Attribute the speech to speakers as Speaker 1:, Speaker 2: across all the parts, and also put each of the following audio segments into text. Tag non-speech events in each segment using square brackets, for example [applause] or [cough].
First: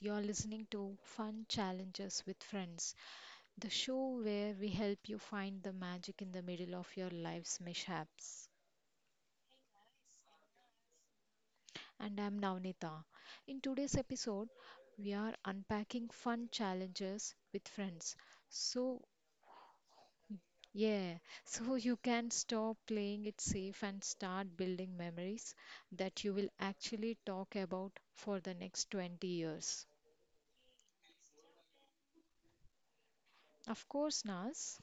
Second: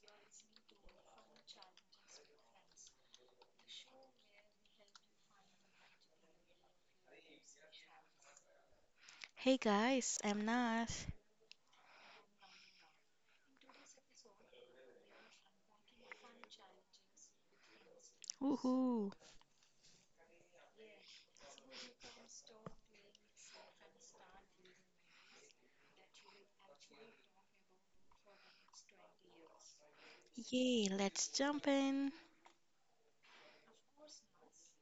Speaker 1: you're listening to Fun Challenges with Friends, the show where we help you find the magic in the middle of your life's mishaps.
Speaker 2: Hey guys, I'm Nas.
Speaker 1: And I'm Navnita. In today's episode, we are unpacking fun challenges with friends. So,
Speaker 2: Woohoo!
Speaker 1: yeah, [laughs] so you can stop playing it safe and start building memories that you will actually talk about for the next 20 years.
Speaker 2: Yay, let's jump in.
Speaker 1: Of course, Nas.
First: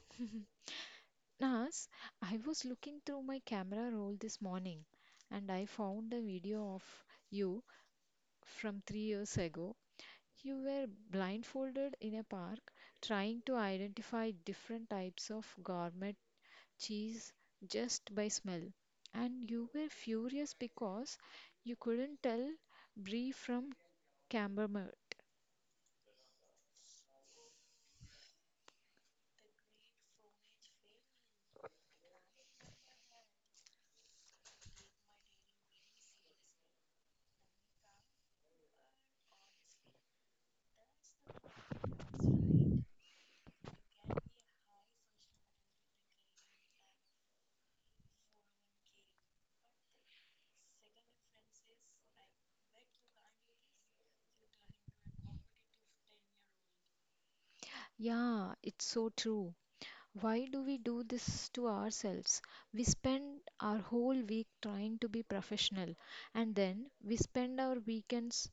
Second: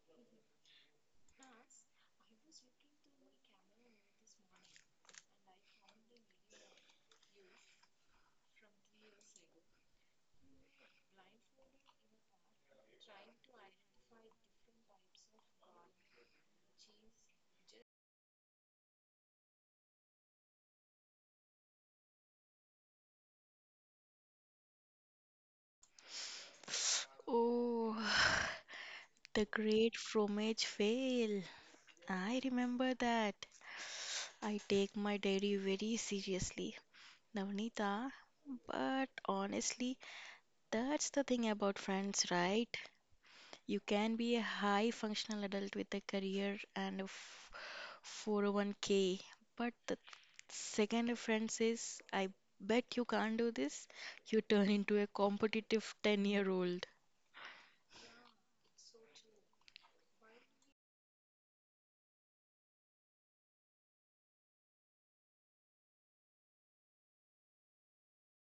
Speaker 1: Nas, I was looking through my camera roll this morning and I found a video of you from 3 years ago. You were blindfolded in a park trying to identify different types of gourmet cheese just by smell. And you were furious because you couldn't tell brie from camembert.
Speaker 2: Oh, [sighs] the great fromage fail. I remember that. I take my dairy very seriously, Navnita. But honestly, that's the thing about friends, right? You can be a high functional adult with a career and a 401k, but the second a friend says, I bet you can't do this, you turn into a competitive 10-year-old.
Speaker 1: Yeah, it's so true. Why do we do this to ourselves? We spend our whole week trying to be professional, and then we spend our weekends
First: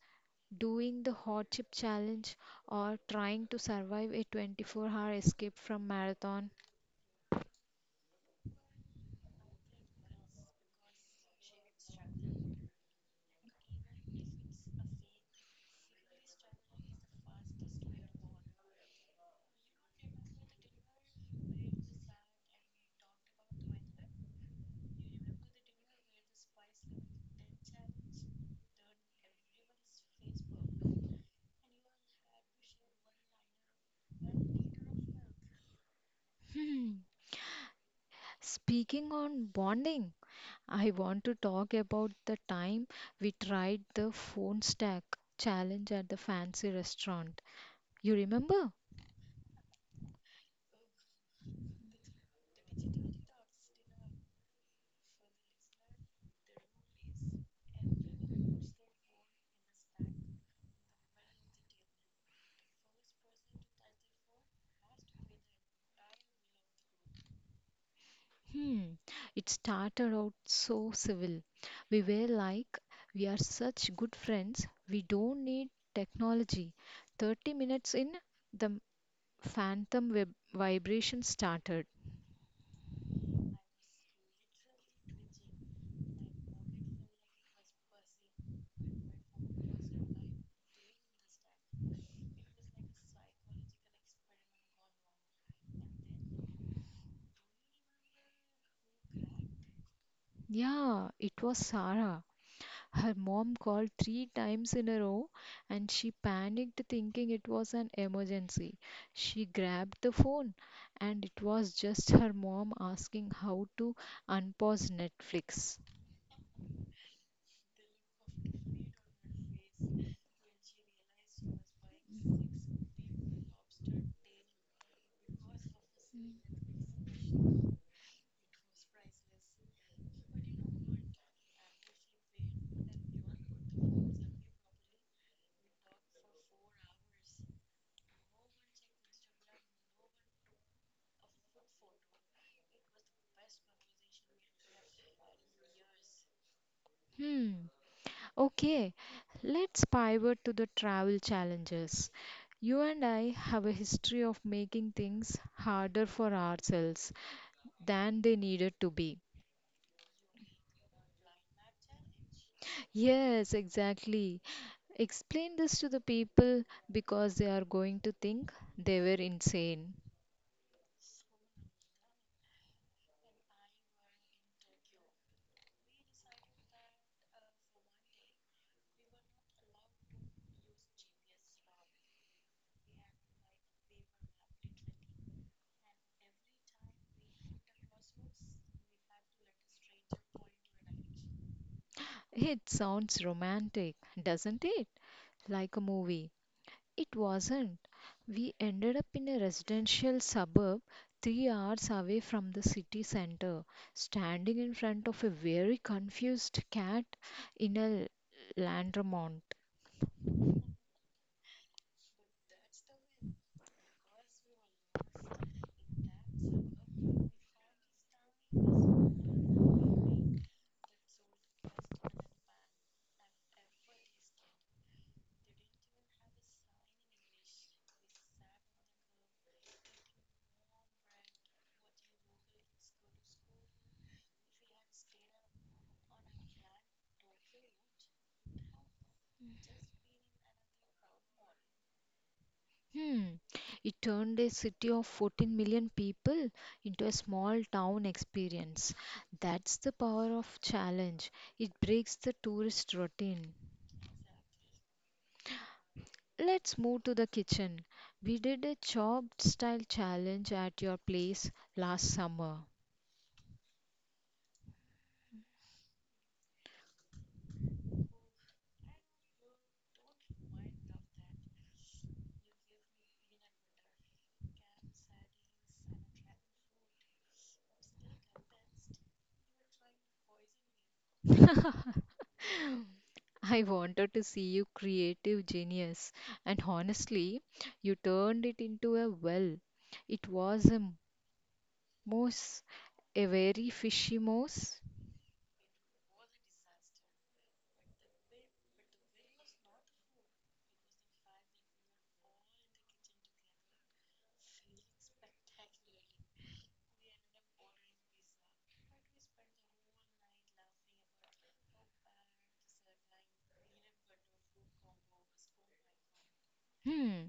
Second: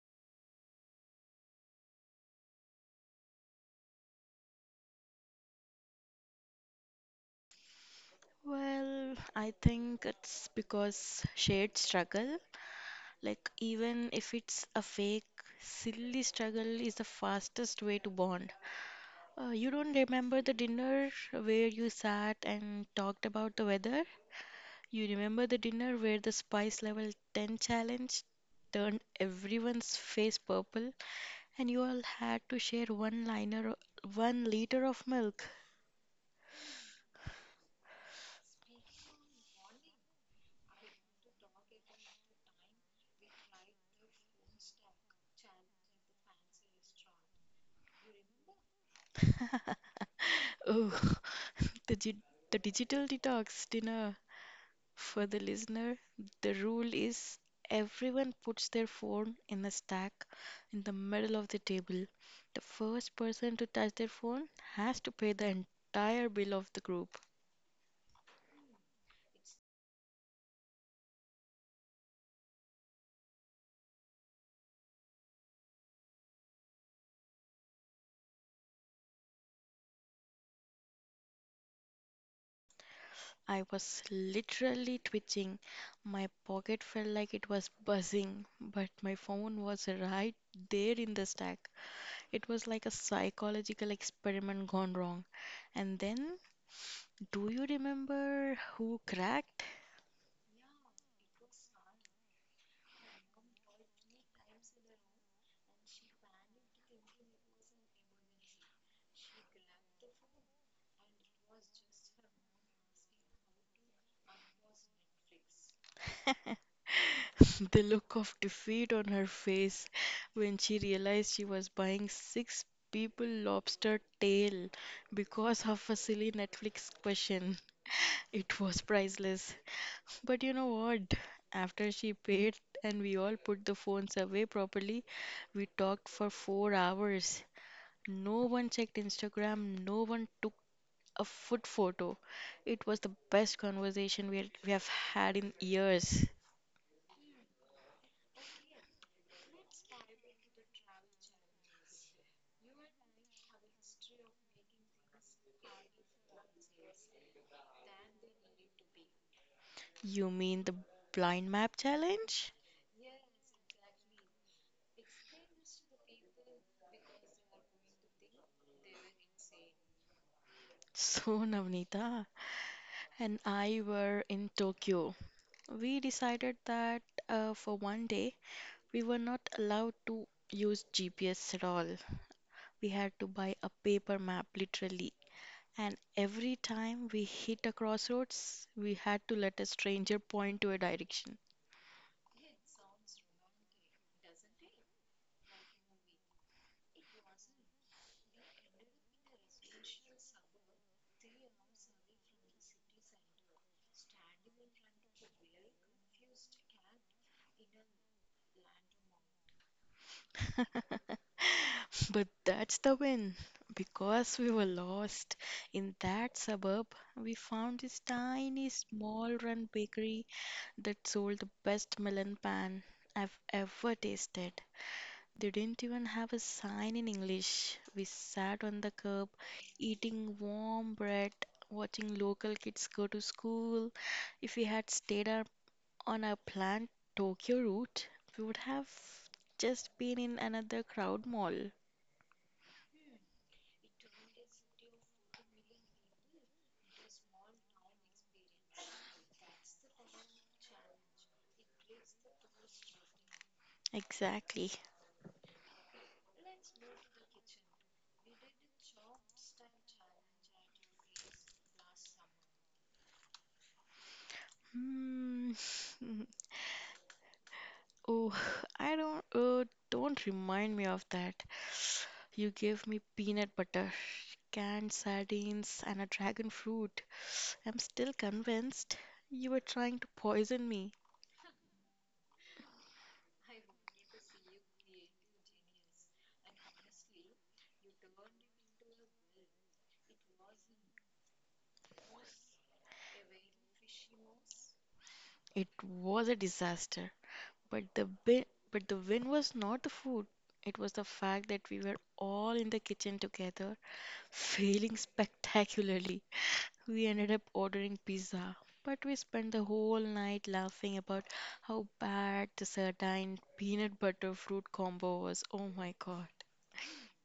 Speaker 1: doing the hot chip challenge or trying to survive a 24-hour escape from marathon.
Speaker 2: Well, I think it's because shared struggle, like even if it's a fake, silly struggle is the fastest way to bond. You don't remember the dinner where you sat and talked about the weather? You remember the dinner where the spice level 10 challenge turned everyone's face purple and you all had to share 1 liter of milk?
Speaker 1: Hmm. Speaking on bonding, I want to talk about the time we tried the phone stack challenge at the fancy restaurant. You remember?
Speaker 2: Oh, [laughs] the, gi- the digital detox dinner. For the listener, the rule is everyone puts their phone in a stack in the middle of the table. The first person to touch their phone has to pay the entire bill of the group.
Speaker 1: Hmm. It started out so civil. We were like, we are such good friends. We don't need technology. 30 minutes in, the vibration started.
Speaker 2: I was literally twitching. My pocket felt like it was buzzing, but my phone was right there in the stack. It was like a psychological experiment gone wrong. And then, do you remember who cracked?
Speaker 1: Yeah, it was Sarah. Her mom called three times in a row and she panicked thinking it was an emergency. She grabbed the phone and it was just her mom asking how to unpause Netflix.
Speaker 2: [laughs] The look of defeat on her face when she realized she was buying six people lobster tail because of a silly Netflix question. It was priceless. But you know what? After she paid and we all put the phones away properly, we talked for 4 hours. No one checked Instagram, no one took a food photo. It was the best conversation we have had in years.
Speaker 1: Hmm. Okay, let's pivot to the travel challenges. You and I have a history of making things harder for ourselves than they needed to be.
Speaker 2: You mean the blind map challenge? [laughs]
Speaker 1: Yes, exactly. Explain this to the people because they are going to think they were insane.
Speaker 2: So, Navnita and I were in Tokyo. We decided that for one day we were not allowed to use GPS at all. We had to buy a paper map literally. And every time we hit a crossroads, we had to let a stranger point to a direction. [laughs]
Speaker 1: It sounds romantic, doesn't it? Like a movie. It wasn't. We ended up in a residential suburb 3 hours away from the city center, standing in front of a very confused cat in a laundromat.
Speaker 2: But that's the win. Because we were lost in that suburb, we found this tiny small run bakery that sold the best melon pan I've ever tasted. They didn't even have a sign in English. We sat on the curb, eating warm bread, watching local kids go to school. If we had stayed up on our planned Tokyo route, we would have just been in another crowd mall.
Speaker 1: Hmm. It turned a city of 14 million people into a small town experience. That's the power of challenge. It breaks the tourist routine.
Speaker 2: Exactly.
Speaker 1: Let's move to the kitchen. We did a chopped style challenge at your place last summer.
Speaker 2: Hmm. [laughs] Oh, I don't. Don't remind me of that. You gave me peanut butter, canned sardines, and a dragon fruit. I'm still convinced you were trying to poison me.
Speaker 1: [laughs] I wanted to see you creative genius, and honestly, you turned it into a well. It was a moose, a very fishy moose.
Speaker 2: It was a disaster, but but the win was not the food. It was the fact that we were all in the kitchen together, [laughs] failing spectacularly. We ended up ordering pizza, but we spent the whole night laughing about how bad the sardine peanut butter fruit combo was. Oh my god.
Speaker 1: Hmm,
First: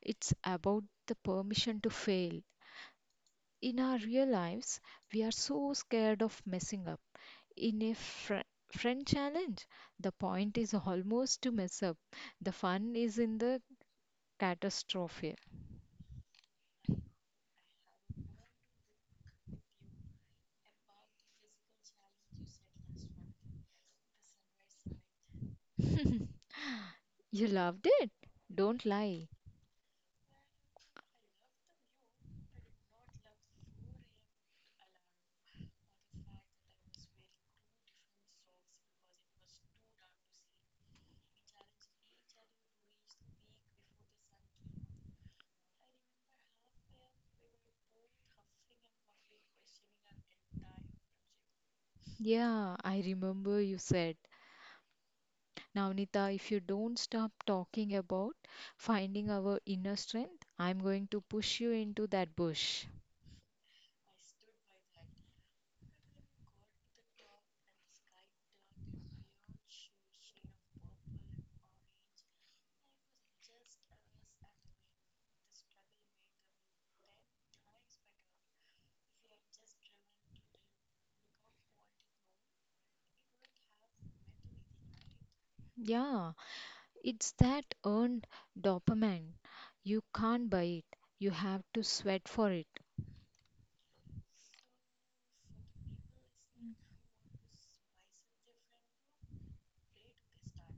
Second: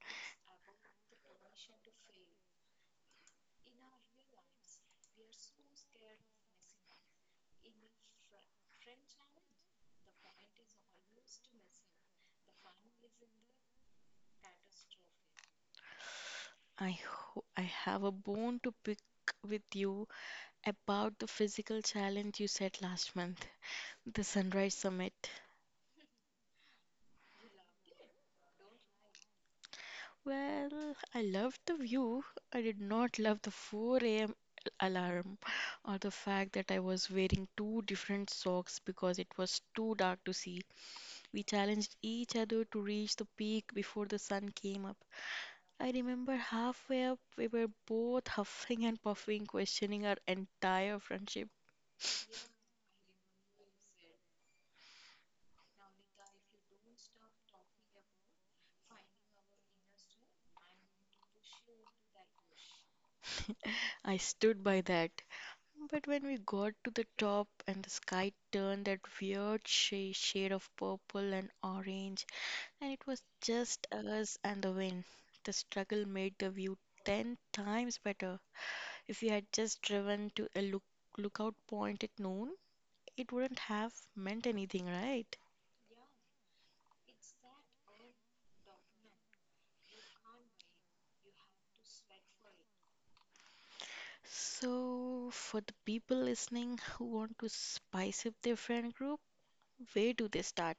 Speaker 1: it's about the permission to fail. In our real lives, we are so scared of messing up. In a friend challenge, the point is almost to mess up. The fun is in the catastrophe.
Speaker 2: I have a bone to pick with you about the physical challenge you set last month, the Sunrise Summit.
Speaker 1: You loved it? Don't lie.
Speaker 2: Well, I loved the view. I did not love the 4 a.m. alarm or the fact that I was wearing two different socks because it was too dark to see. We challenged each other to reach the peak before the sun came up. I remember halfway up, we were both huffing and puffing, questioning our entire friendship.
Speaker 1: Yeah, I remember you said, Navnita, if you don't stop talking about finding our inner strength, I'm going to push you into that bush.
Speaker 2: I stood by that. But when we got to the top and the sky turned that weird shade of purple and orange, and it was just us and the wind, the struggle made the view ten times better. If we had just driven to a lookout point at noon, it wouldn't have meant anything, right?
Speaker 1: Yeah, it's that earned dopamine. You can't buy it, you have to sweat for it.
Speaker 2: So, for the people listening who want to spice up their friend group, where do they start?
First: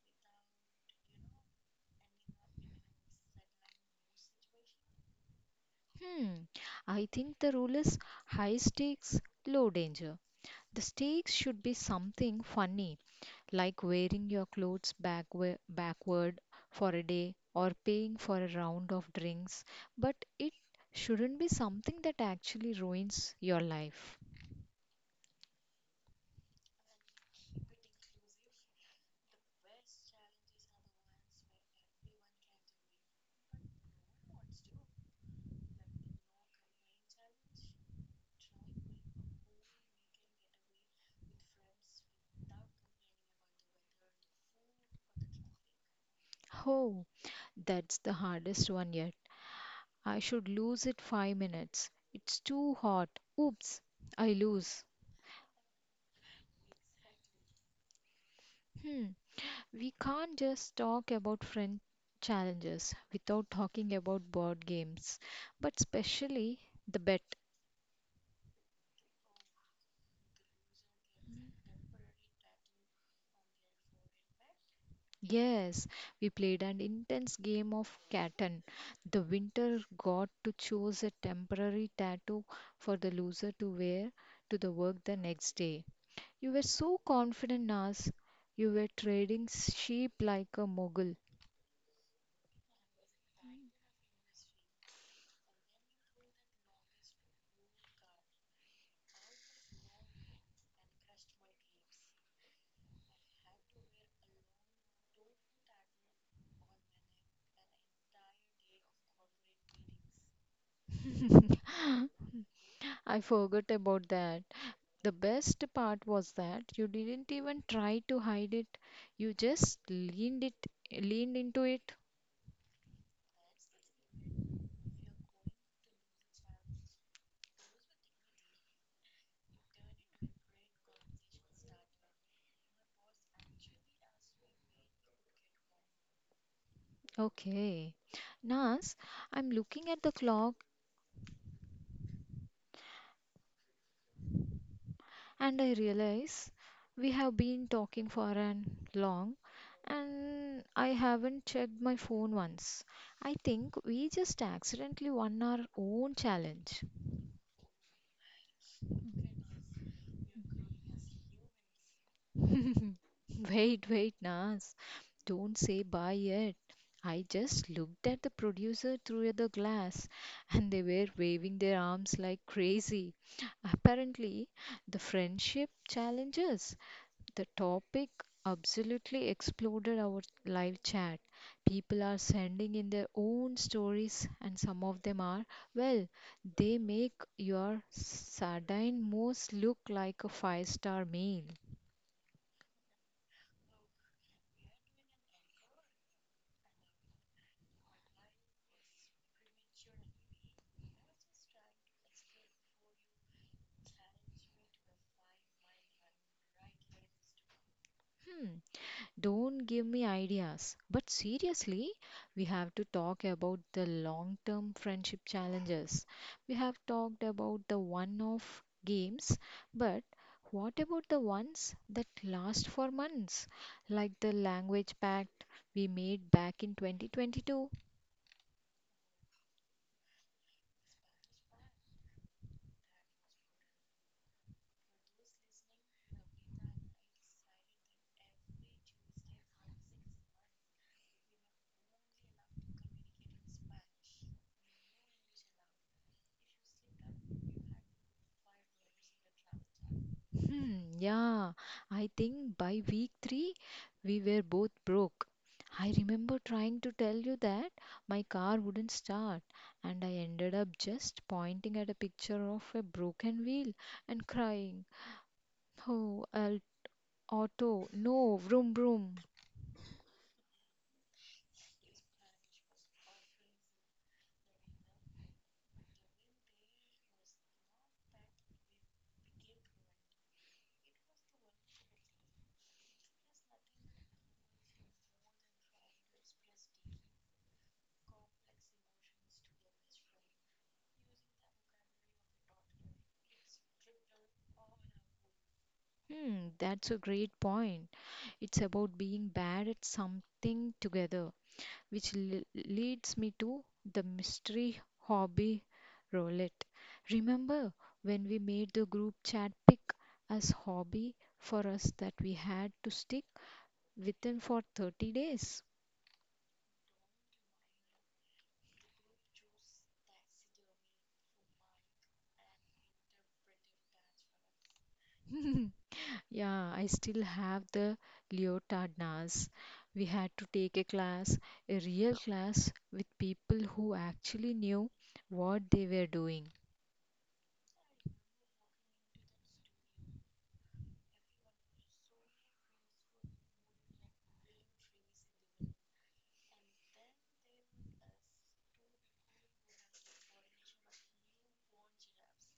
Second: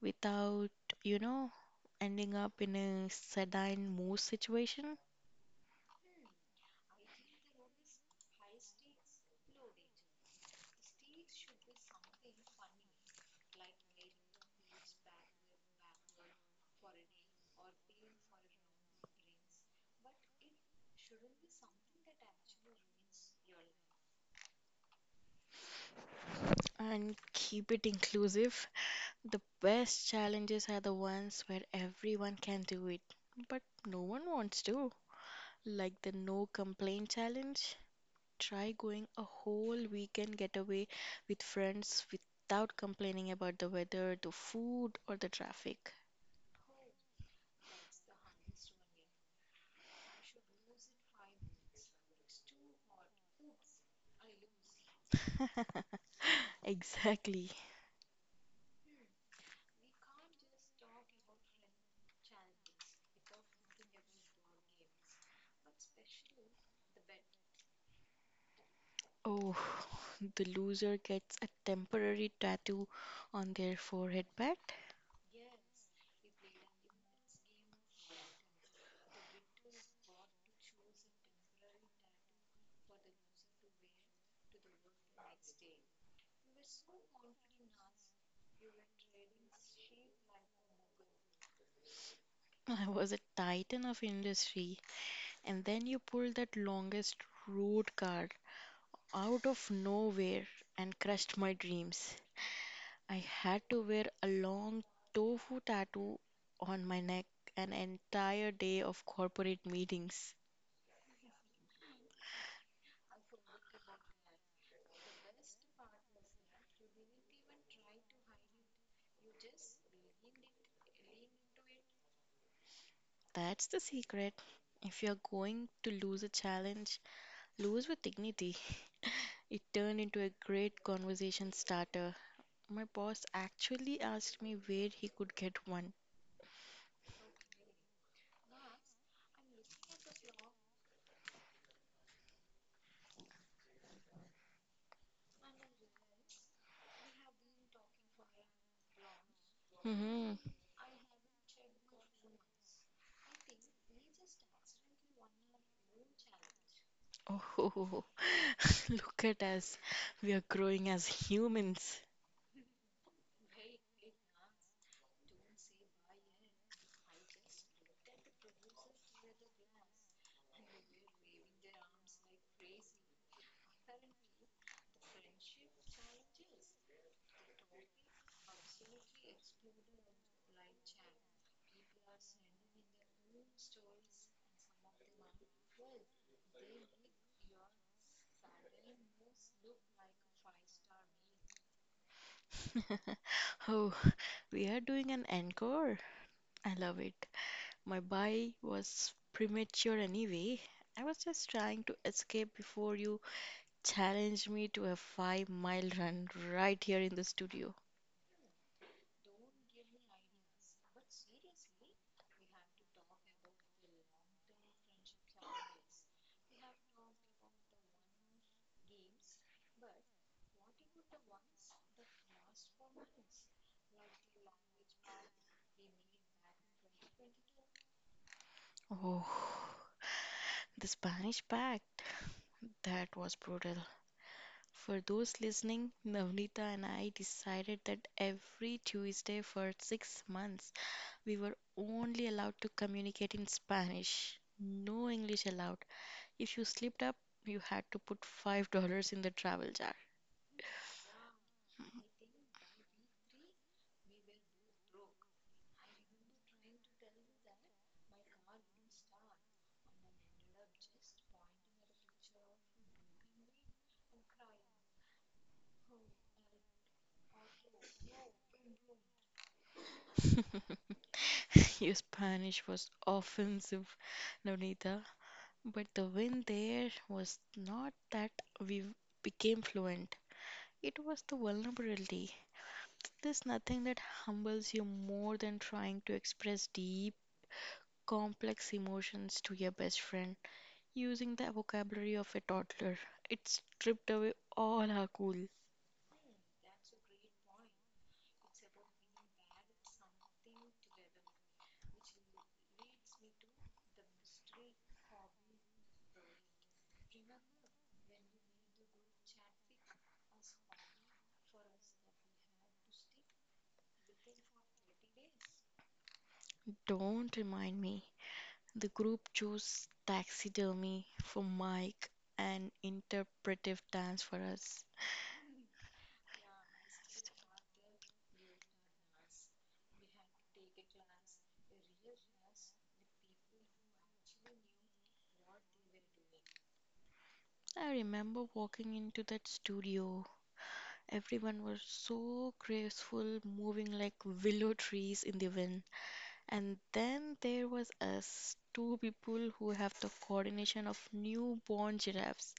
Speaker 2: Without, you know, ending up in a sadine mood situation,
Speaker 1: Hmm, I think the rule is high stakes, low danger. The stakes should be something funny like wearing your clothes backward for a day or paying for a round of drinks, but it shouldn't be something that actually ruins your life.
Speaker 2: and keep it inclusive. The best challenges are the ones where everyone can do it, but no one wants to. Like the no complaint challenge. Try going a whole weekend getaway with friends without complaining about the weather, the food, or the traffic.
Speaker 1: Oh, that's the hardest one yet. I should lose it 5 minutes. It's too hot. Oops, I lose.
Speaker 2: [laughs] Exactly.
Speaker 1: Hmm. We can't just talk about friend challenges without talking about board games, but especially the bet.
Speaker 2: Oh, [laughs] the loser gets a temporary tattoo on their forehead. But
Speaker 1: Yes, we played an intense game of Catan. The winner got to choose a temporary tattoo for the loser to wear to the work the next day. You were so confident, Nas. You were trading sheep like a mogul.
Speaker 2: [laughs] I was a titan of industry, and then you pulled that longest road card out of nowhere and crushed my dreams. I had to wear a long tofu tattoo on my neck an entire day of corporate meetings.
Speaker 1: I forgot about that. The best part was that you didn't even try to hide it. You just leaned into it.
Speaker 2: That's the secret. If you're going to lose a challenge, lose with dignity. It turned into a great conversation starter. My boss actually asked me where he could get one.
Speaker 1: Okay. Nas, I'm looking at the clock, and I realize we have been talking for an long
Speaker 2: Hmm.
Speaker 1: and I haven't checked my phone once. I think we just accidentally won our own challenge.
Speaker 2: Oh, [laughs] look at us. We are growing as humans.
Speaker 1: [laughs] Wait, wait, Nas. Don't say bye yet. I just looked at the producer through the glass and they were waving their arms like crazy. Apparently, the friendship challenges the topic absolutely exploded our live chat. People are sending in their own stories, and some of them are, well, they make your sardine mousse look like a five-star meal.
Speaker 2: [laughs] Oh, we are doing an encore. I love it. My buy was premature anyway. I was just trying to escape before you challenged me to a 5 mile run right here in the studio.
Speaker 1: Hmm. Don't give me ideas. But seriously, we have to talk about the long term friendship challenges. We have talked about the one off games, but what about the ones that last for months, like the language pact we made back in 2022?
Speaker 2: Oh, the Spanish Pact. That was brutal. For those listening, Navnita and I decided that every Tuesday for 6 months, we were only allowed to communicate in Spanish. No English allowed. If you slipped up, you had to put $5 in the travel jar.
Speaker 1: Hmm, yeah, I think by week three we were both broke. I remember trying to tell you that my car wouldn't start, and I ended up just pointing at a picture of a broken wheel and crying, "Oh, Al auto, no, vroom vroom."
Speaker 2: [laughs] Your Spanish was offensive, Navnita. But the win there was not that we became fluent, it was the vulnerability. There's nothing that humbles you more than trying to express deep, complex emotions to your best friend using the vocabulary of a toddler. It stripped away all our cool.
Speaker 1: Hmm, that's a great point. It's about being bad at something together, which le- leads me to the mystery hobby roulette. Remember when we made the group chat pick as hobby for us that we had to stick within for 30 days?
Speaker 2: Don't remind me. The group chose taxidermy for Mike and interpretive dance for us.
Speaker 1: Yeah, I still have the leotard, NAS. We had to take a class, a real class with people who actually knew what they were doing.
Speaker 2: I remember walking into that studio. Everyone was so graceful, moving like willow trees in the wind. And then there was us, two people who have the coordination of newborn giraffes,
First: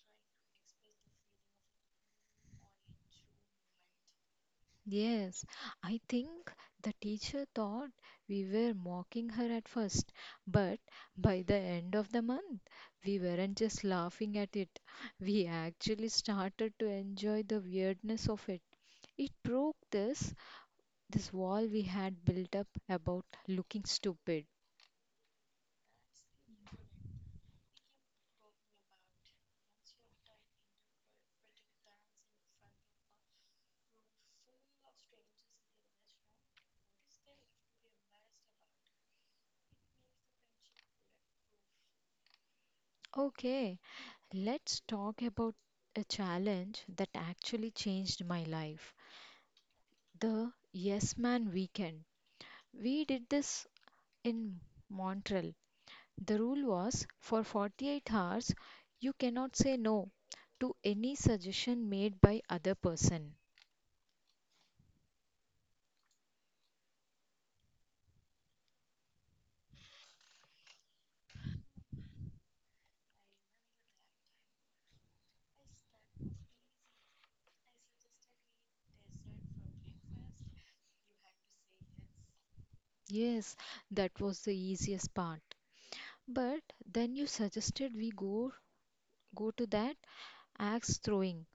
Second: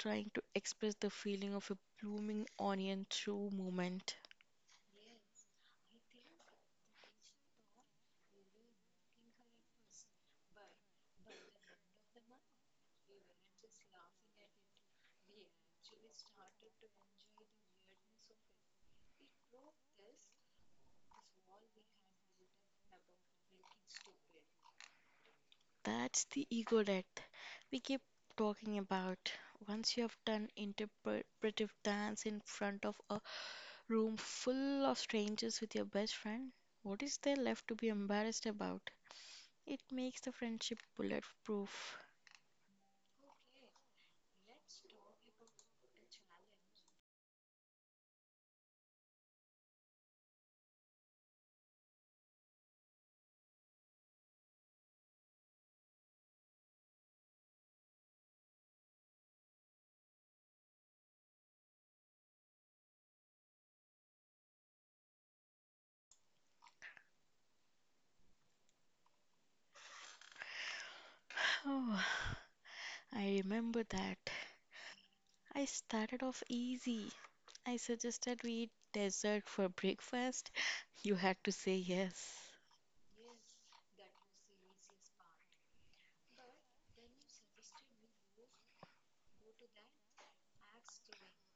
Speaker 2: trying to express the feeling of a blooming onion through movement.
Speaker 1: Yes, I think the teacher thought we were mocking her at first, but by the end of the month, we weren't just laughing at it. We actually started to enjoy the weirdness of it. It broke this wall we had built up about looking stupid.
Speaker 2: That's the ego death we keep talking about. Once you have done interpretive dance in front of a room full of strangers with your best friend, what is there left to be embarrassed about? It makes the friendship bulletproof. [sighs]
Speaker 1: Okay, let's talk about a challenge that actually changed my life. The Yes Man Weekend. We did this in Montreal, the rule was for 48 hours you cannot say no to any suggestion made by other person.
Speaker 2: Oh, I remember that. I started off easy. I suggested we eat dessert for breakfast. [laughs] You had to say yes.
Speaker 1: Yes, that was the easiest part. But then you suggested we go to that axe throwing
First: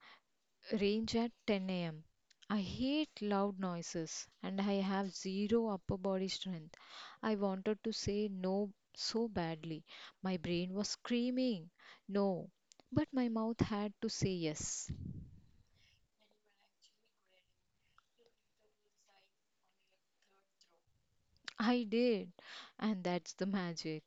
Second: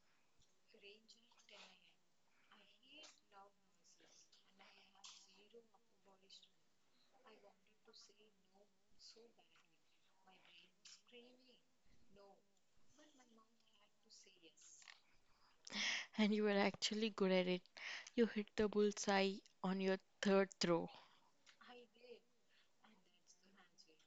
Speaker 1: range at 10 a.m. I hate loud noises and I have zero upper body strength. I wanted to say no so badly. My brain was screaming no, but my mouth had to say yes.
Speaker 2: And you were actually good at it. You hit the bullseye on your third throw.
Speaker 1: I did, and that's the magic.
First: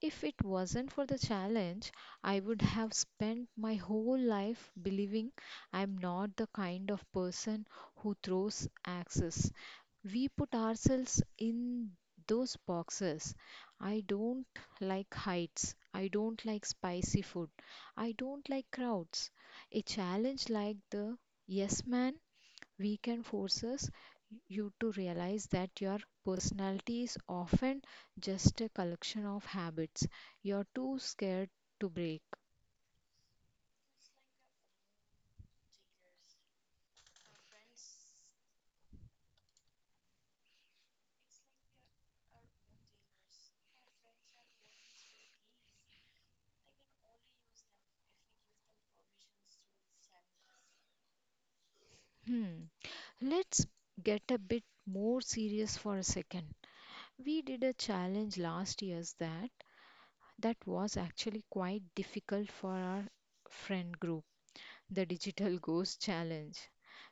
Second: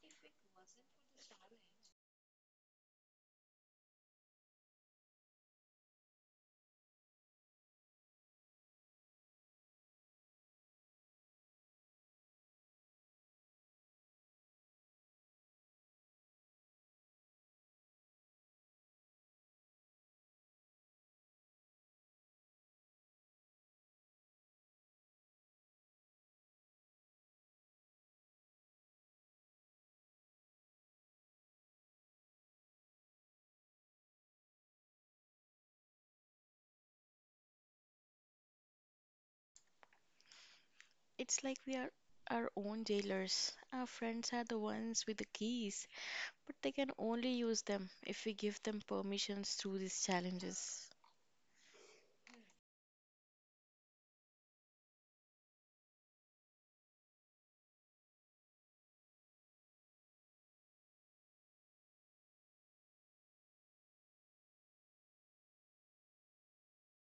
Speaker 1: If it wasn't for the challenge, I would have spent my whole life believing I'm not the kind of person who throws axes. We put ourselves in those boxes. I don't like heights. I don't like spicy food. I don't like crowds. A challenge like the Yes Man Weekend forces you to realize that your personality is often just a collection of habits you're too scared to break.
Speaker 2: It's like we are our own jailers. Our friends are the ones with the keys, but they can only use them if we give them permissions through these challenges.
Speaker 1: Hmm. Let's get a bit more serious for a second. We did a challenge last year's that was actually quite difficult for our friend group, the Digital [laughs] Ghost Challenge.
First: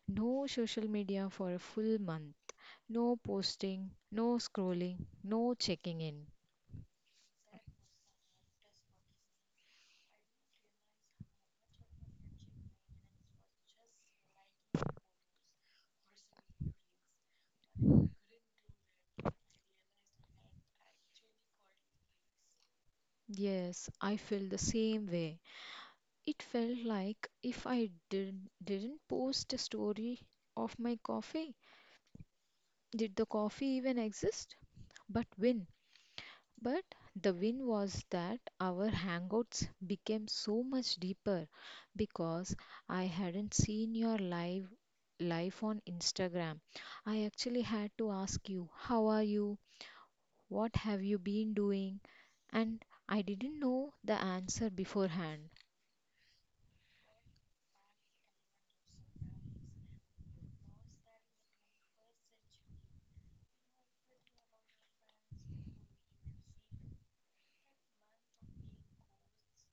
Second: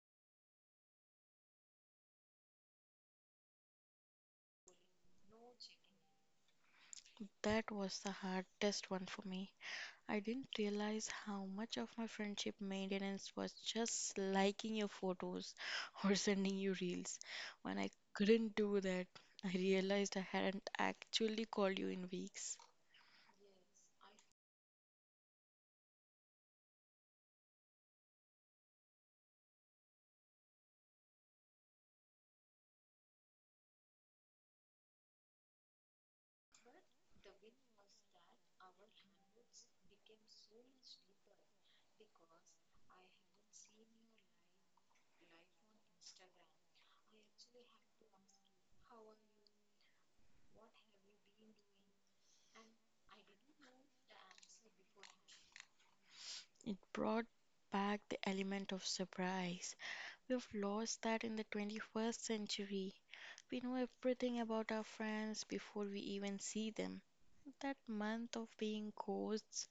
Speaker 1: No social media for a full month. No posting, no scrolling, no checking in.
Speaker 2: That was the hardest one for me. I didn't realize how much of my friendship maintenance was just liking your photos [laughs] or sending you reels. When I couldn't do that, I realized I hadn't actually called you in weeks.
Speaker 1: Yes, I feel the same way. It felt like if I did, didn't post a story of my coffee, did the coffee even exist? But win. But the win was that our hangouts became so much deeper because I hadn't seen your live life on Instagram. I actually had to ask you, how are you? What have you been doing? And I didn't know the answer beforehand.
Speaker 2: It brought back the element of surprise. We've lost that in the 21st century. We know everything about our friends before we even see them. That month of being ghosts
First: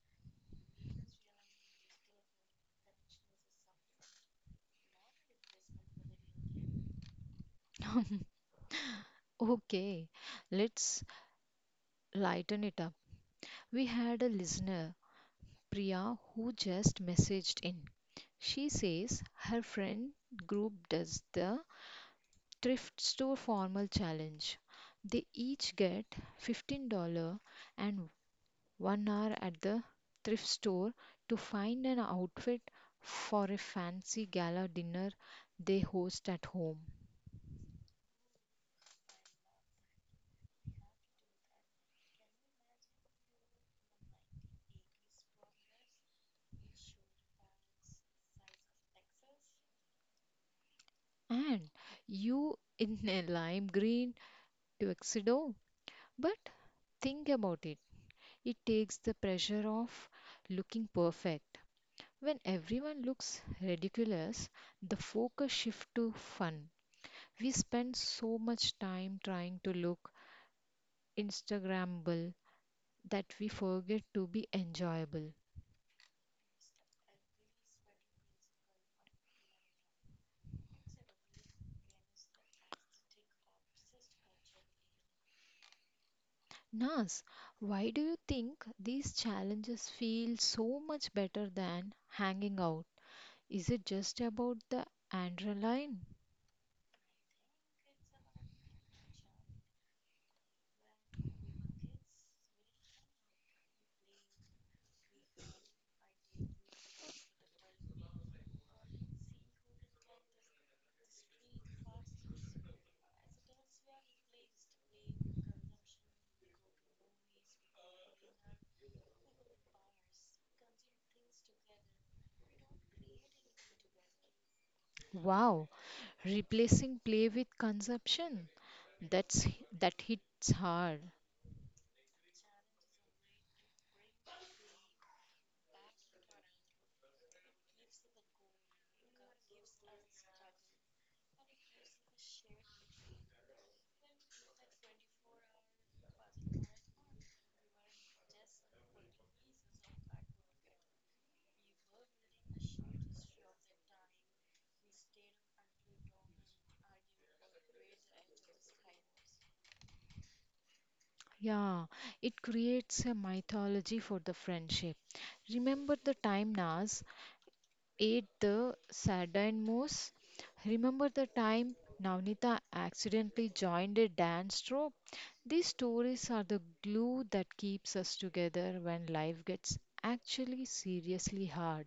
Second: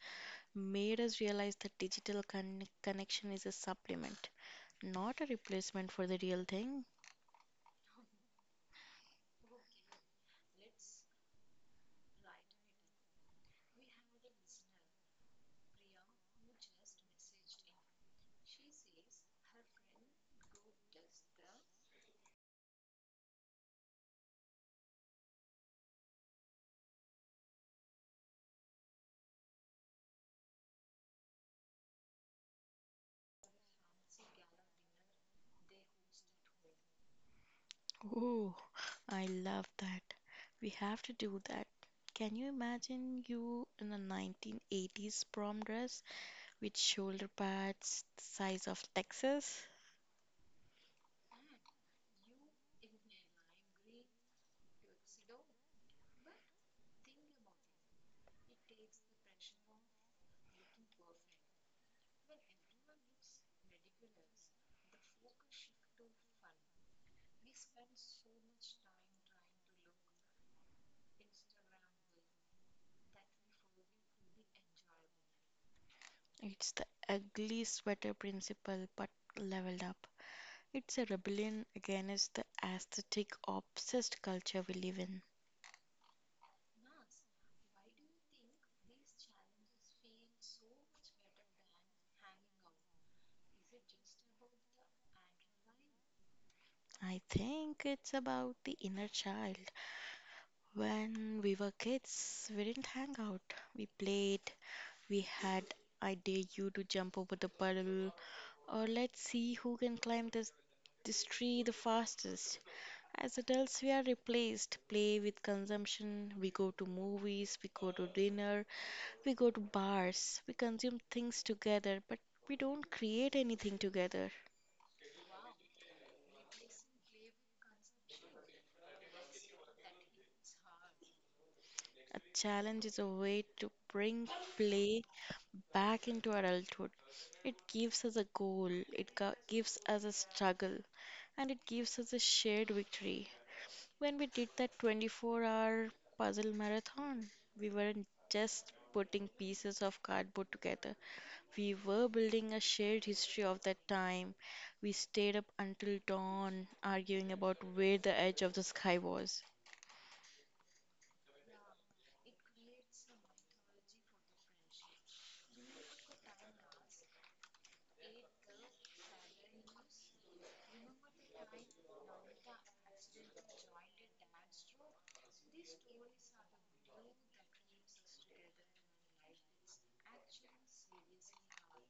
Speaker 2: made us realize that digital connection is a supplement, not a replacement for the real thing.
Speaker 1: [laughs] Okay, let's lighten it up. We had a listener, Priya, who just messaged in. She says her friend group does the thrift store formal challenge. They each get $15 and 1 hour at the thrift store to find an outfit for a fancy gala dinner they host at home.
Speaker 2: Oh, I love that. We have to do that. Can you imagine you in a 1980s prom dress with shoulder pads the size of Texas?
Speaker 1: And you in a lime green tuxedo. But think about it, it takes the pressure off looking perfect. When everyone looks ridiculous, the focus shifts to fun. We spend so much time trying to look Instagrammable that we forget to be enjoyable.
Speaker 2: It's the ugly sweater principle, but leveled up. It's a rebellion against the aesthetic obsessed culture we live in.
Speaker 1: Nas, why do you think these challenges feel so much better than hanging out? Is it just about the adrenaline?
Speaker 2: I think it's about the inner child. When we were kids, we didn't hang out. We played. We had I dare you to jump over the puddle, or let's see who can climb this tree the fastest. As adults, we are replaced. Play with consumption. We go to movies. We go to dinner. We go to bars. We consume things together, but we don't create anything together.
Speaker 1: Wow, replacing play with consumption. That's that hits hard.
Speaker 2: A challenge is a way to bring play back into adulthood. It gives us a goal, gives us a struggle, and it gives us a shared victory. When we did that 24-hour puzzle marathon, we weren't just putting pieces of cardboard together, we were building a shared history of that time. We stayed up until dawn, arguing about where the edge of the sky was.
Speaker 1: Yeah, it creates a mythology for the friendship. Remember the time Naz ate the sardine mousse? Remember the time Navnita accidentally joined a dance troupe? These stories are the glue that keeps us together when life gets actually seriously hard.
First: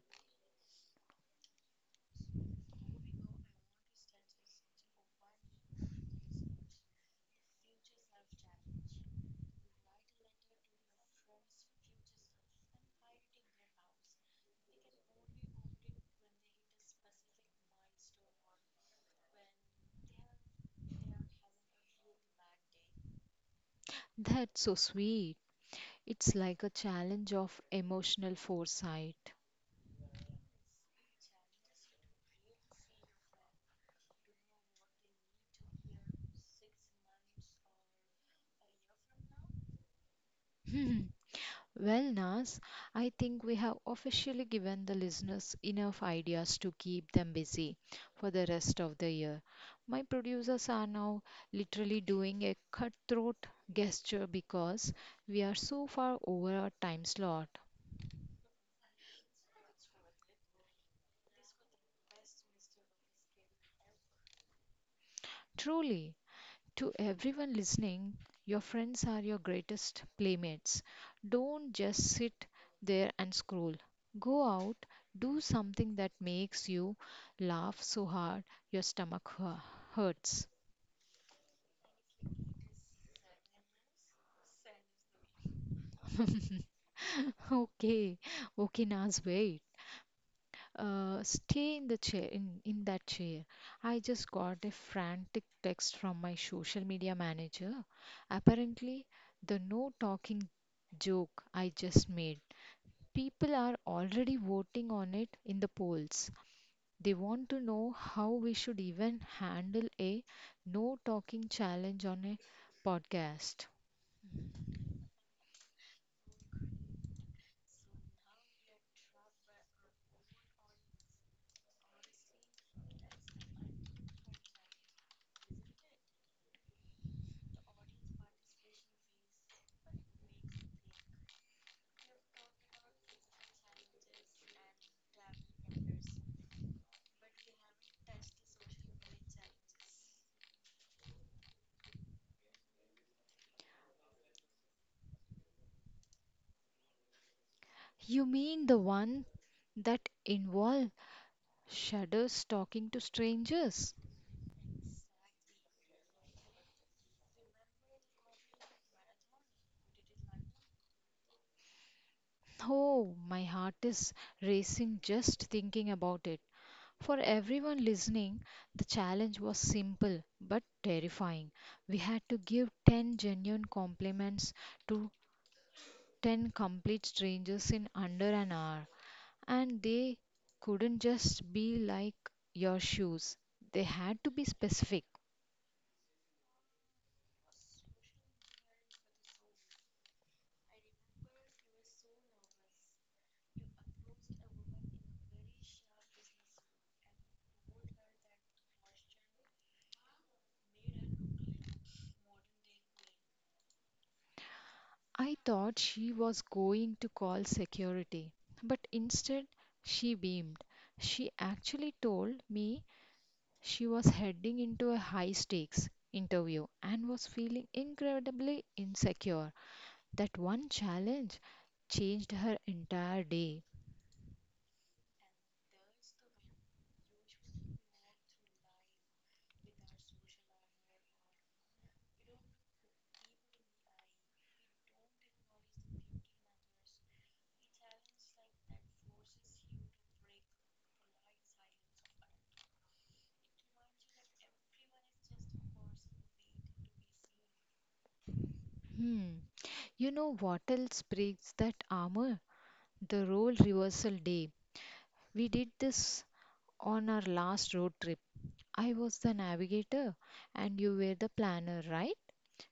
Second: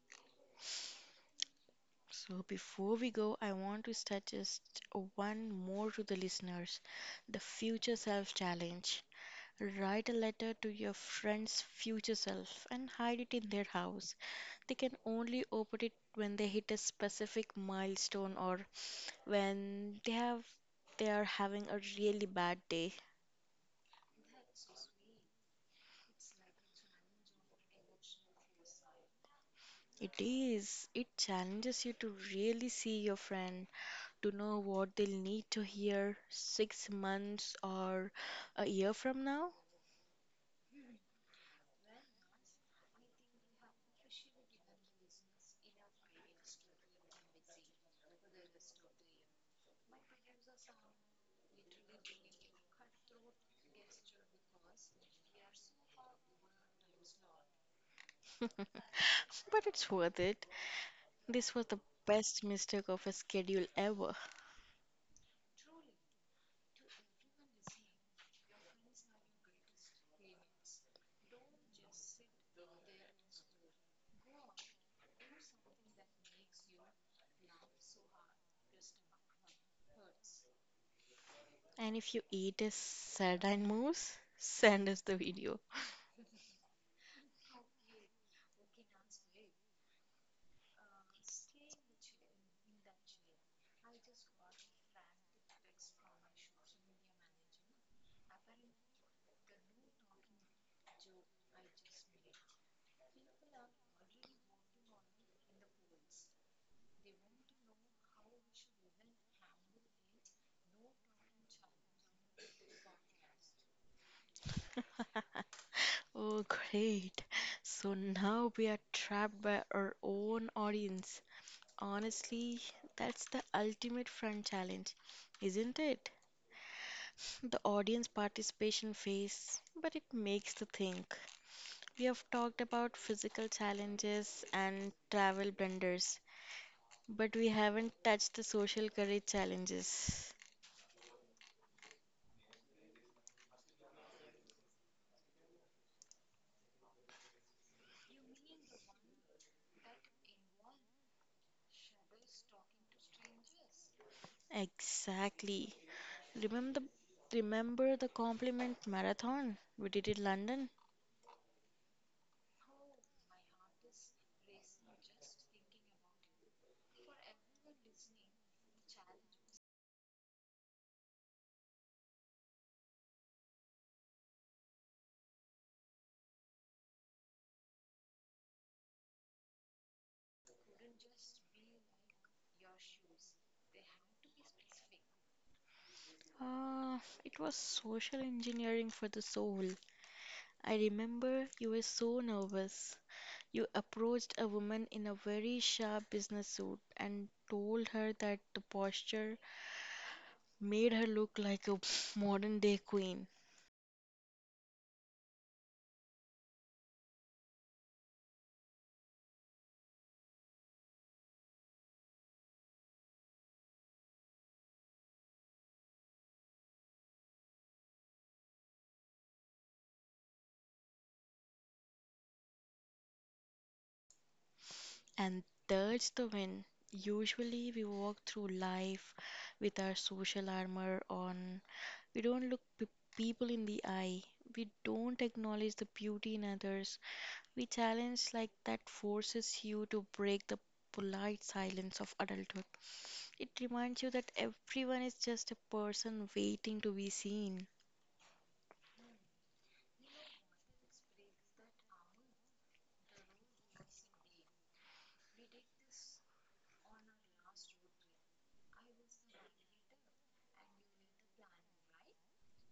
Speaker 2: So, before we go, I want to suggest one more to the listeners, the future self challenge. Write a letter to your friend's future self and hide it in their house. They can only open it when they hit a specific milestone or when they are having a really bad day.
Speaker 1: That's so sweet. It's like a challenge of emotional foresight.
Speaker 2: It is. It challenges you to really see your friend, to know what they'll need to hear 6 months or a year from now.
Speaker 1: [laughs] Well, Nas, I think we have officially given the listeners enough ideas to keep them busy for the rest of the year. My producers are now literally doing a cutthroat gesture because we are so far over our time slot.
Speaker 2: But it's worth it. This was the best mistake of a schedule ever.
Speaker 1: Truly, to everyone listening, your friends are your greatest playmates. Don't just sit there and scroll. Go out, do something that makes you laugh so hard your hurts.
Speaker 2: And if you eat a sardine mousse, send us the video.
Speaker 1: [laughs] Okay, okay, Naz, wait. Stay in the chair, in that chair. I just got a frantic text from my social media manager. Apparently, the no talking joke I just made, people are already voting on it in the polls. They want to know how we should even handle a no talking challenge on a podcast.
Speaker 2: [laughs] Oh, great. So now we are trapped by our own audience. Honestly, that's the ultimate fun challenge, isn't it? The audience participation phase, but it makes the think. We have talked about physical challenges and travel blunders, but we haven't touched the social courage challenges.
Speaker 1: You mean the one that involve shadows talking to strangers?
Speaker 2: Exactly. Remember the compliment marathon we did in London?
Speaker 1: Oh, my heart is racing just thinking about it. For everyone listening, the challenge was simple but terrifying. We had to give 10 genuine compliments to 10 complete strangers in under an hour. And they couldn't just be like your shoes, they had to be specific.
Speaker 2: Uh, it was social engineering for the soul. I remember you were so nervous. You approached a woman in a very sharp business suit and told her that the posture made her look like a modern day queen.
Speaker 1: I thought she was going to call security, but instead she beamed. She actually told me she was heading into a high stakes interview and was feeling incredibly insecure. That one challenge changed her entire day.
Speaker 2: And that's the win. Usually, we walk through life with our social armor on. We don't people in the eye. We don't acknowledge the beauty in others. We challenge like that forces you to break the polite silence of adulthood. It reminds you that everyone is just a person waiting to be seen.
Speaker 1: Hmm. You know what else breaks that armor? The role reversal day. We did this on our last road trip. I was the navigator and you were the planner, right?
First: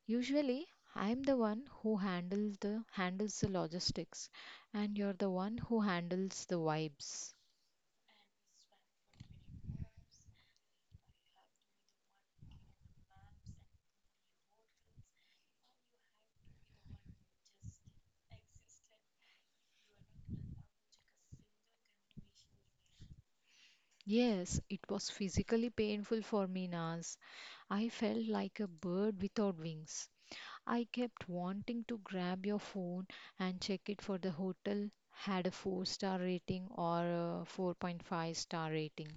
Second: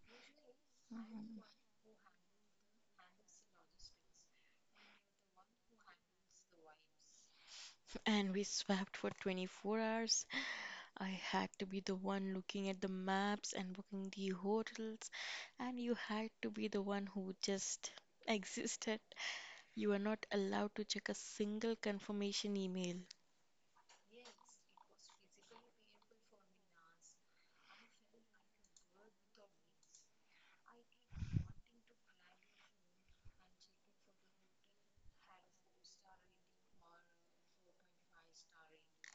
Speaker 1: Usually I'm the one who handles the logistics and you're the one who handles the vibes.
Speaker 2: And we swapped for 24 hours. I had to be the one looking at the maps and booking the hotels, and you had to be the one who just [laughs] existed. You were not allowed to check a single confirmation email,
Speaker 1: Yes, it was physically painful for me, Naz. I felt like a bird without wings. I kept wanting to grab your phone and check it for the hotel had a 4-star rating or a 4.5-star rating.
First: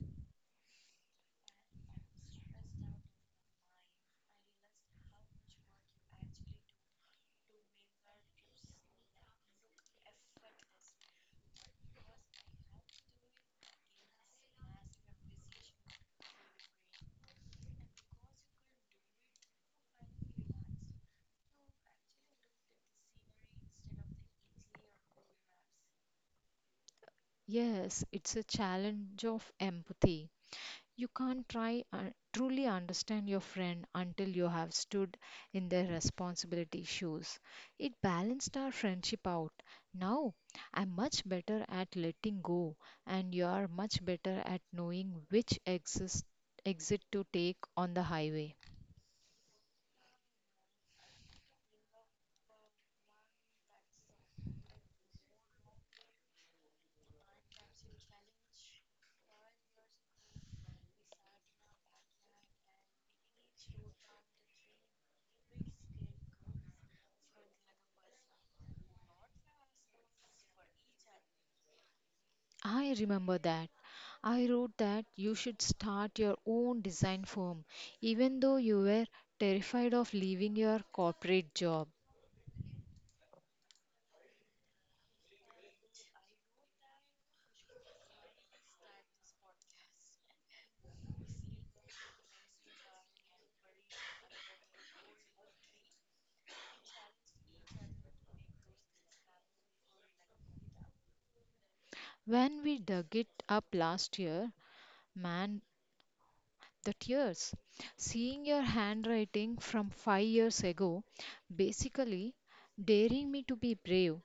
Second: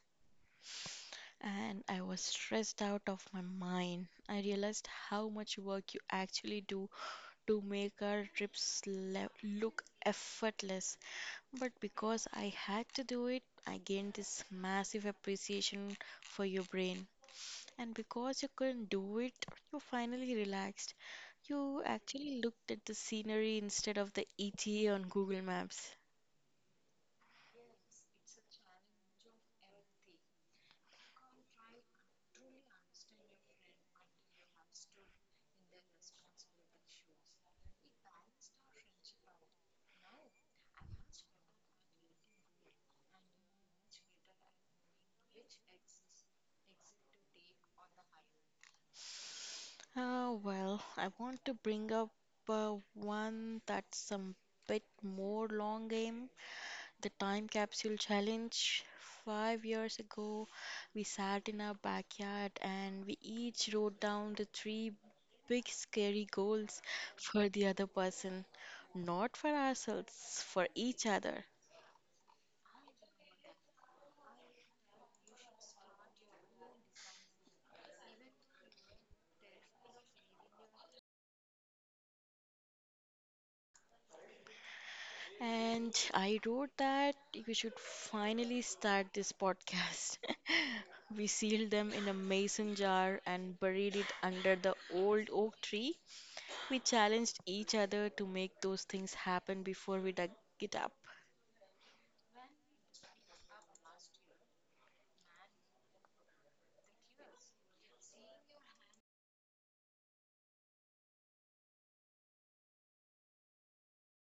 Speaker 2: and I was stressed out of my mind. I realized how much work you actually do to make our trips look effortless, but because I had to do it, I gained this massive appreciation for your brain. And because you couldn't do it, you finally relaxed. You actually looked at the scenery instead of the ETA on Google Maps.
Speaker 1: Yes, it's a challenge of empathy. You can't try and truly understand your friend until you have stood in their responsibility shoes. It balanced our friendship out. Now, I'm much better at letting go, and you're much better at knowing which exit to take on the highway.
Speaker 2: I want to bring up one that's a bit more long game, the time capsule challenge. 5 years ago, we sat in our backyard and we each wrote down the three big scary goals for the other person, not for ourselves, for each other.
Speaker 1: I remember that. I wrote that you should start your own design firm, even though you were terrified of leaving your corporate job.
Speaker 2: And I wrote that you should finally start this podcast. [laughs] We sealed them in a mason jar and buried it under the old oak tree. We challenged each other to make those things happen before we dug it up.
Speaker 1: When we dug it up last year, man, the tears. Seeing your handwriting from 5 years ago, basically daring me to be brave.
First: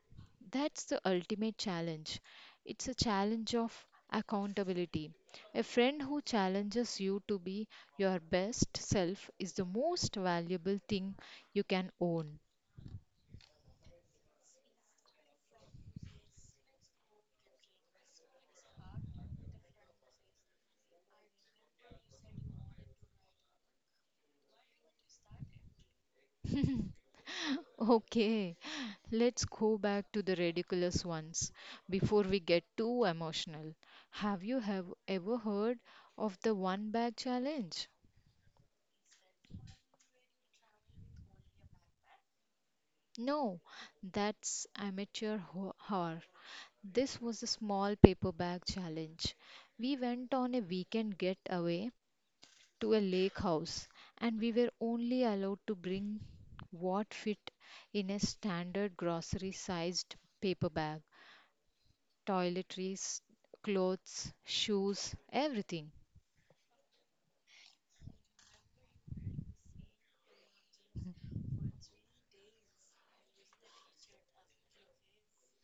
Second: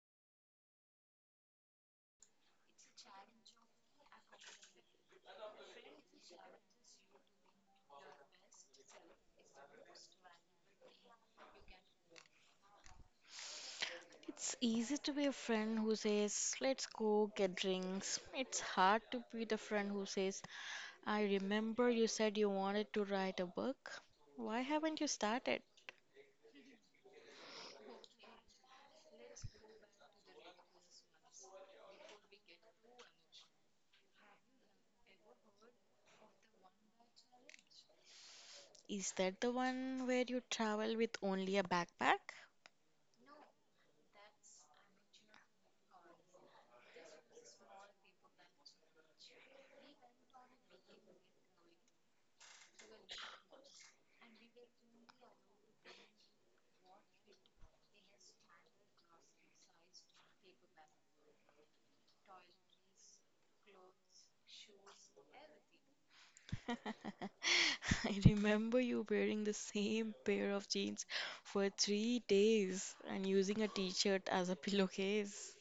Speaker 1: That's the ultimate challenge. It's a challenge of accountability. A friend who challenges you to be your best self is the most valuable thing you can own.
Speaker 2: It's easy to be a friend who says, "Let's go get drinks." It's hard to be the friend who says, "I remember you said you wanted to write a book. Why haven't you started?"
Speaker 1: [laughs] Okay, let's go back to the ridiculous ones before we get too emotional. Have you have ever heard of the one bag challenge?
Speaker 2: Is that the one where you travel with only a backpack?
Speaker 1: No, that's amateur horror. This was a small paper bag challenge. We went on a weekend getaway to a lake house and we were only allowed to bring what fit in a standard grocery sized paper bag. Toiletries, clothes, shoes, everything.
Speaker 2: [laughs] I remember you wearing the same pair of jeans for 3 days and using a t-shirt as a [laughs] pillowcase.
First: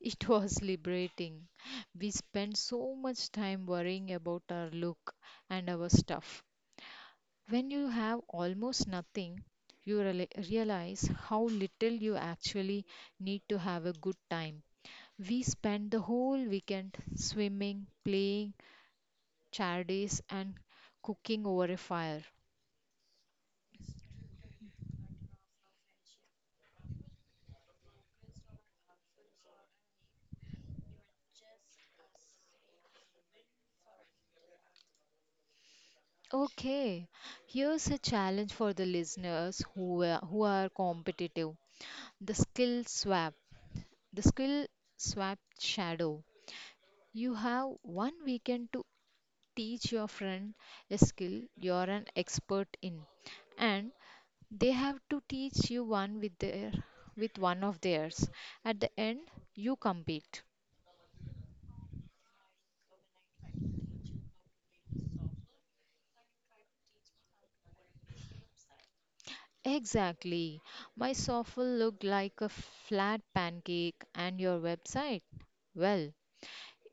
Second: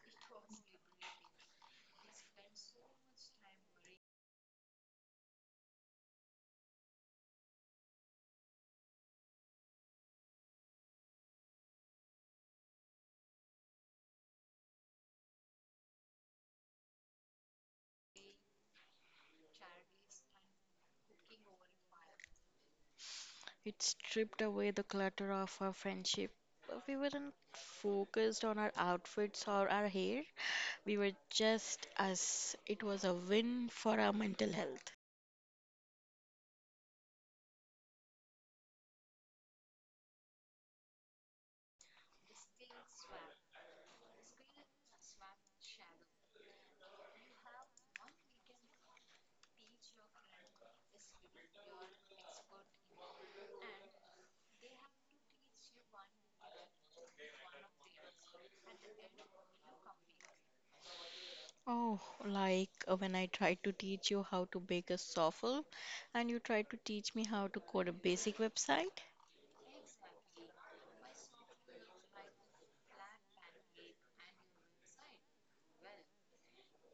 Speaker 1: It [laughs] was liberating. We spend so much time worrying about our look and our stuff. When you have almost nothing, you realize how little you actually need to have a good time. We spent the whole weekend swimming, playing charades, and cooking over a fire.
Speaker 2: It stripped away the clutter of our friendship. We weren't focused on our outfits or our hair. We were just us. It was a win for our mental health.
Speaker 1: Okay, here's a challenge for the listeners who are competitive. The skill swap, the skill swap shadow. You have one weekend to teach your friend a skill you're an expert in, and they have to teach you one with one of theirs. At the end, you compete.
Speaker 2: Oh, like when I tried to teach you how to bake a souffle and you tried to teach me how to code a basic website,
Speaker 1: Exactly. My soffle looked like a flat pancake, and your website? Well,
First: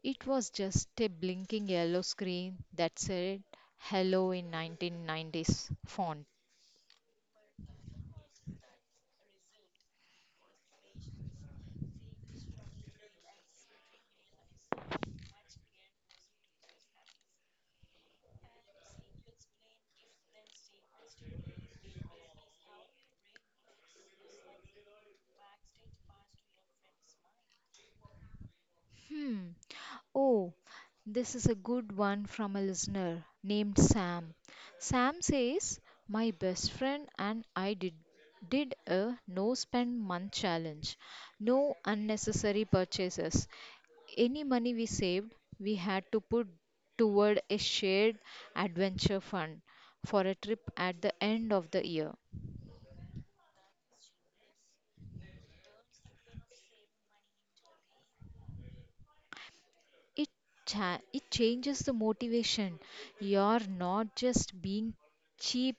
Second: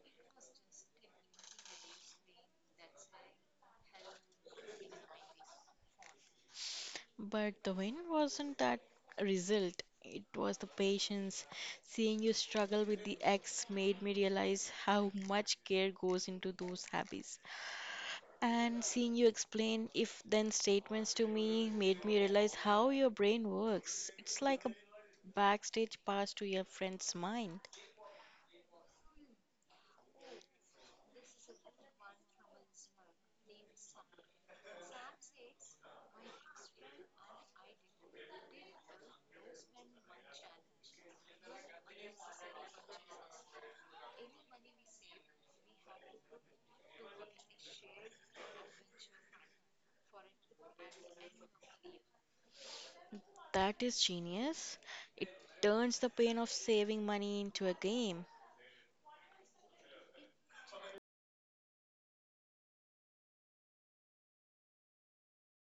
Speaker 1: it was just a blinking yellow screen that said hello in 1990s font.
Speaker 2: but the win wasn't that result. It was the patience. Seeing you struggle with the X made me realize how much care goes into those habits. And seeing you explain if then statements to me made me realize how your brain works. It's like a backstage pass to your friend's mind.
Speaker 1: Hmm. Oh, this is a good one from a listener named Sam. Sam says, my best friend and did a no spend month challenge. No unnecessary purchases. Any money we saved, we had to put toward a shared adventure fund for a trip at the end of the year.
Speaker 2: That is genius. It turns the pain of saving money into a game.
Speaker 1: it it changes the motivation. You're not just being cheap,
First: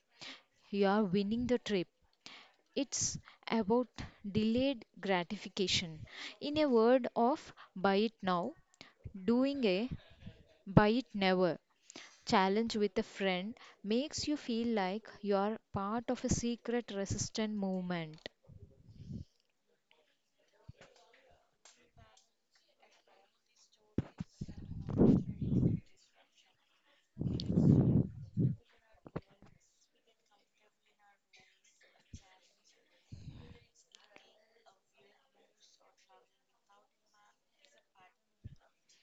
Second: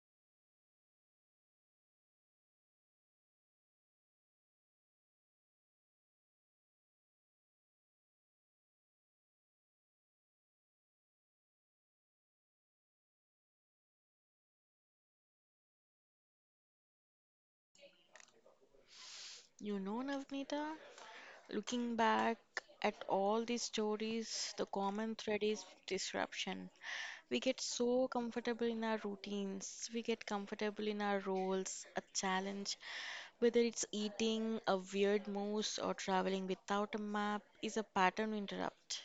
Speaker 1: you're winning the trip. It's about delayed gratification. In a word of buy it now, doing a buy it never challenge with a friend makes you feel like you're part of a secret resistant movement.
Speaker 2: You know, Navnita, looking back at all these stories, the common thread is disruption. We get so comfortable in our routines, we get comfortable in our roles, a challenge, whether it's eating a weird moose or traveling without a map, is a pattern we interrupt.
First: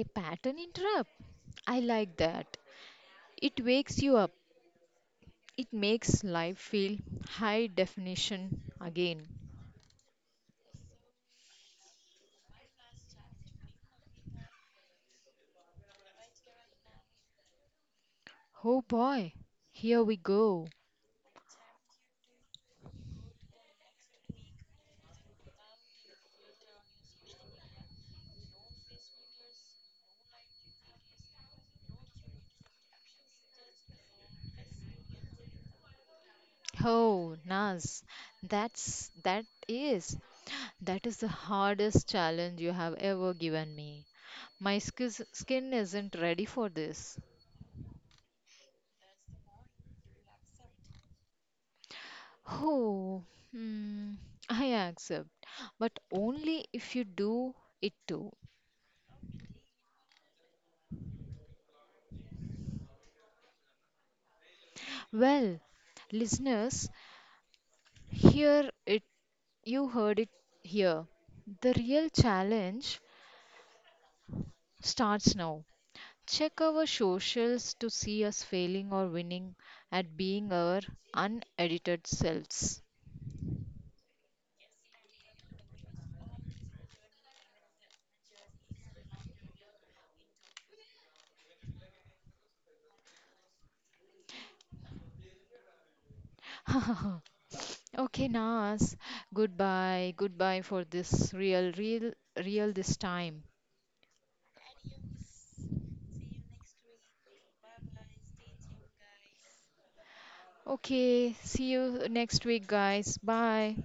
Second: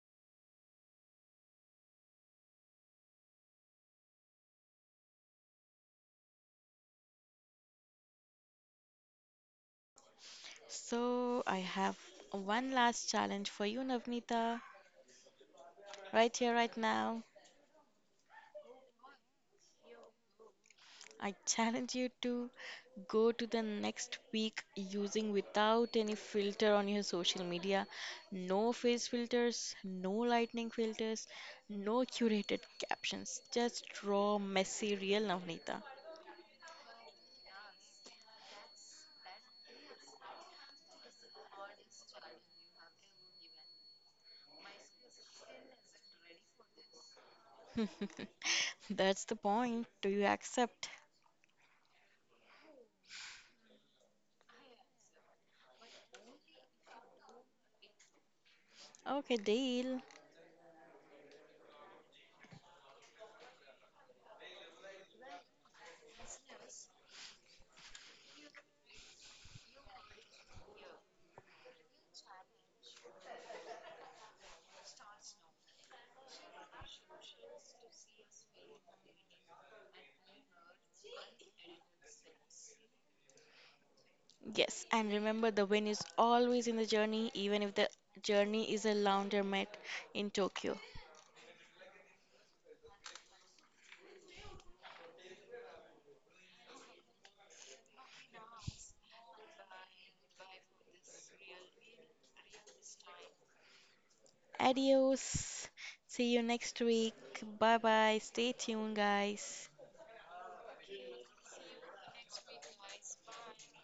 Speaker 1: A pattern interrupt, I like that. It wakes you up. It makes life feel high definition again.
Speaker 2: So, I have one last challenge for you, Navnita, right here, right now.
Speaker 1: Oh boy, here we go.
Speaker 2: I challenge you to go to the next week using without any filter on your social media. No face filters, no lightning filters, no curated captions. Just raw, messy, real Navneeta.
Speaker 1: Oh, Naz, that's that is that is the hardest challenge you have ever given me. My skin isn't ready for this.
Speaker 2: [laughs] That's the point. Do you accept?
Speaker 1: Oh, hmm, I accept, but only if you do it too.
Speaker 2: Okay, deal.
Speaker 1: Well, listeners, here it you heard it here. The real challenge starts now. Check our socials to see us failing or winning at being our unedited selves.
Speaker 2: Yes, and remember the win is always in the journey, even if the journey is a laundromat in Tokyo.
Speaker 1: [laughs] Okay, Nas. Goodbye. Goodbye for this real, real, real this time.
Speaker 2: Adios. See you next week. Bye bye. Stay tuned, guys.
Speaker 1: Okay, see you next week, guys. Bye.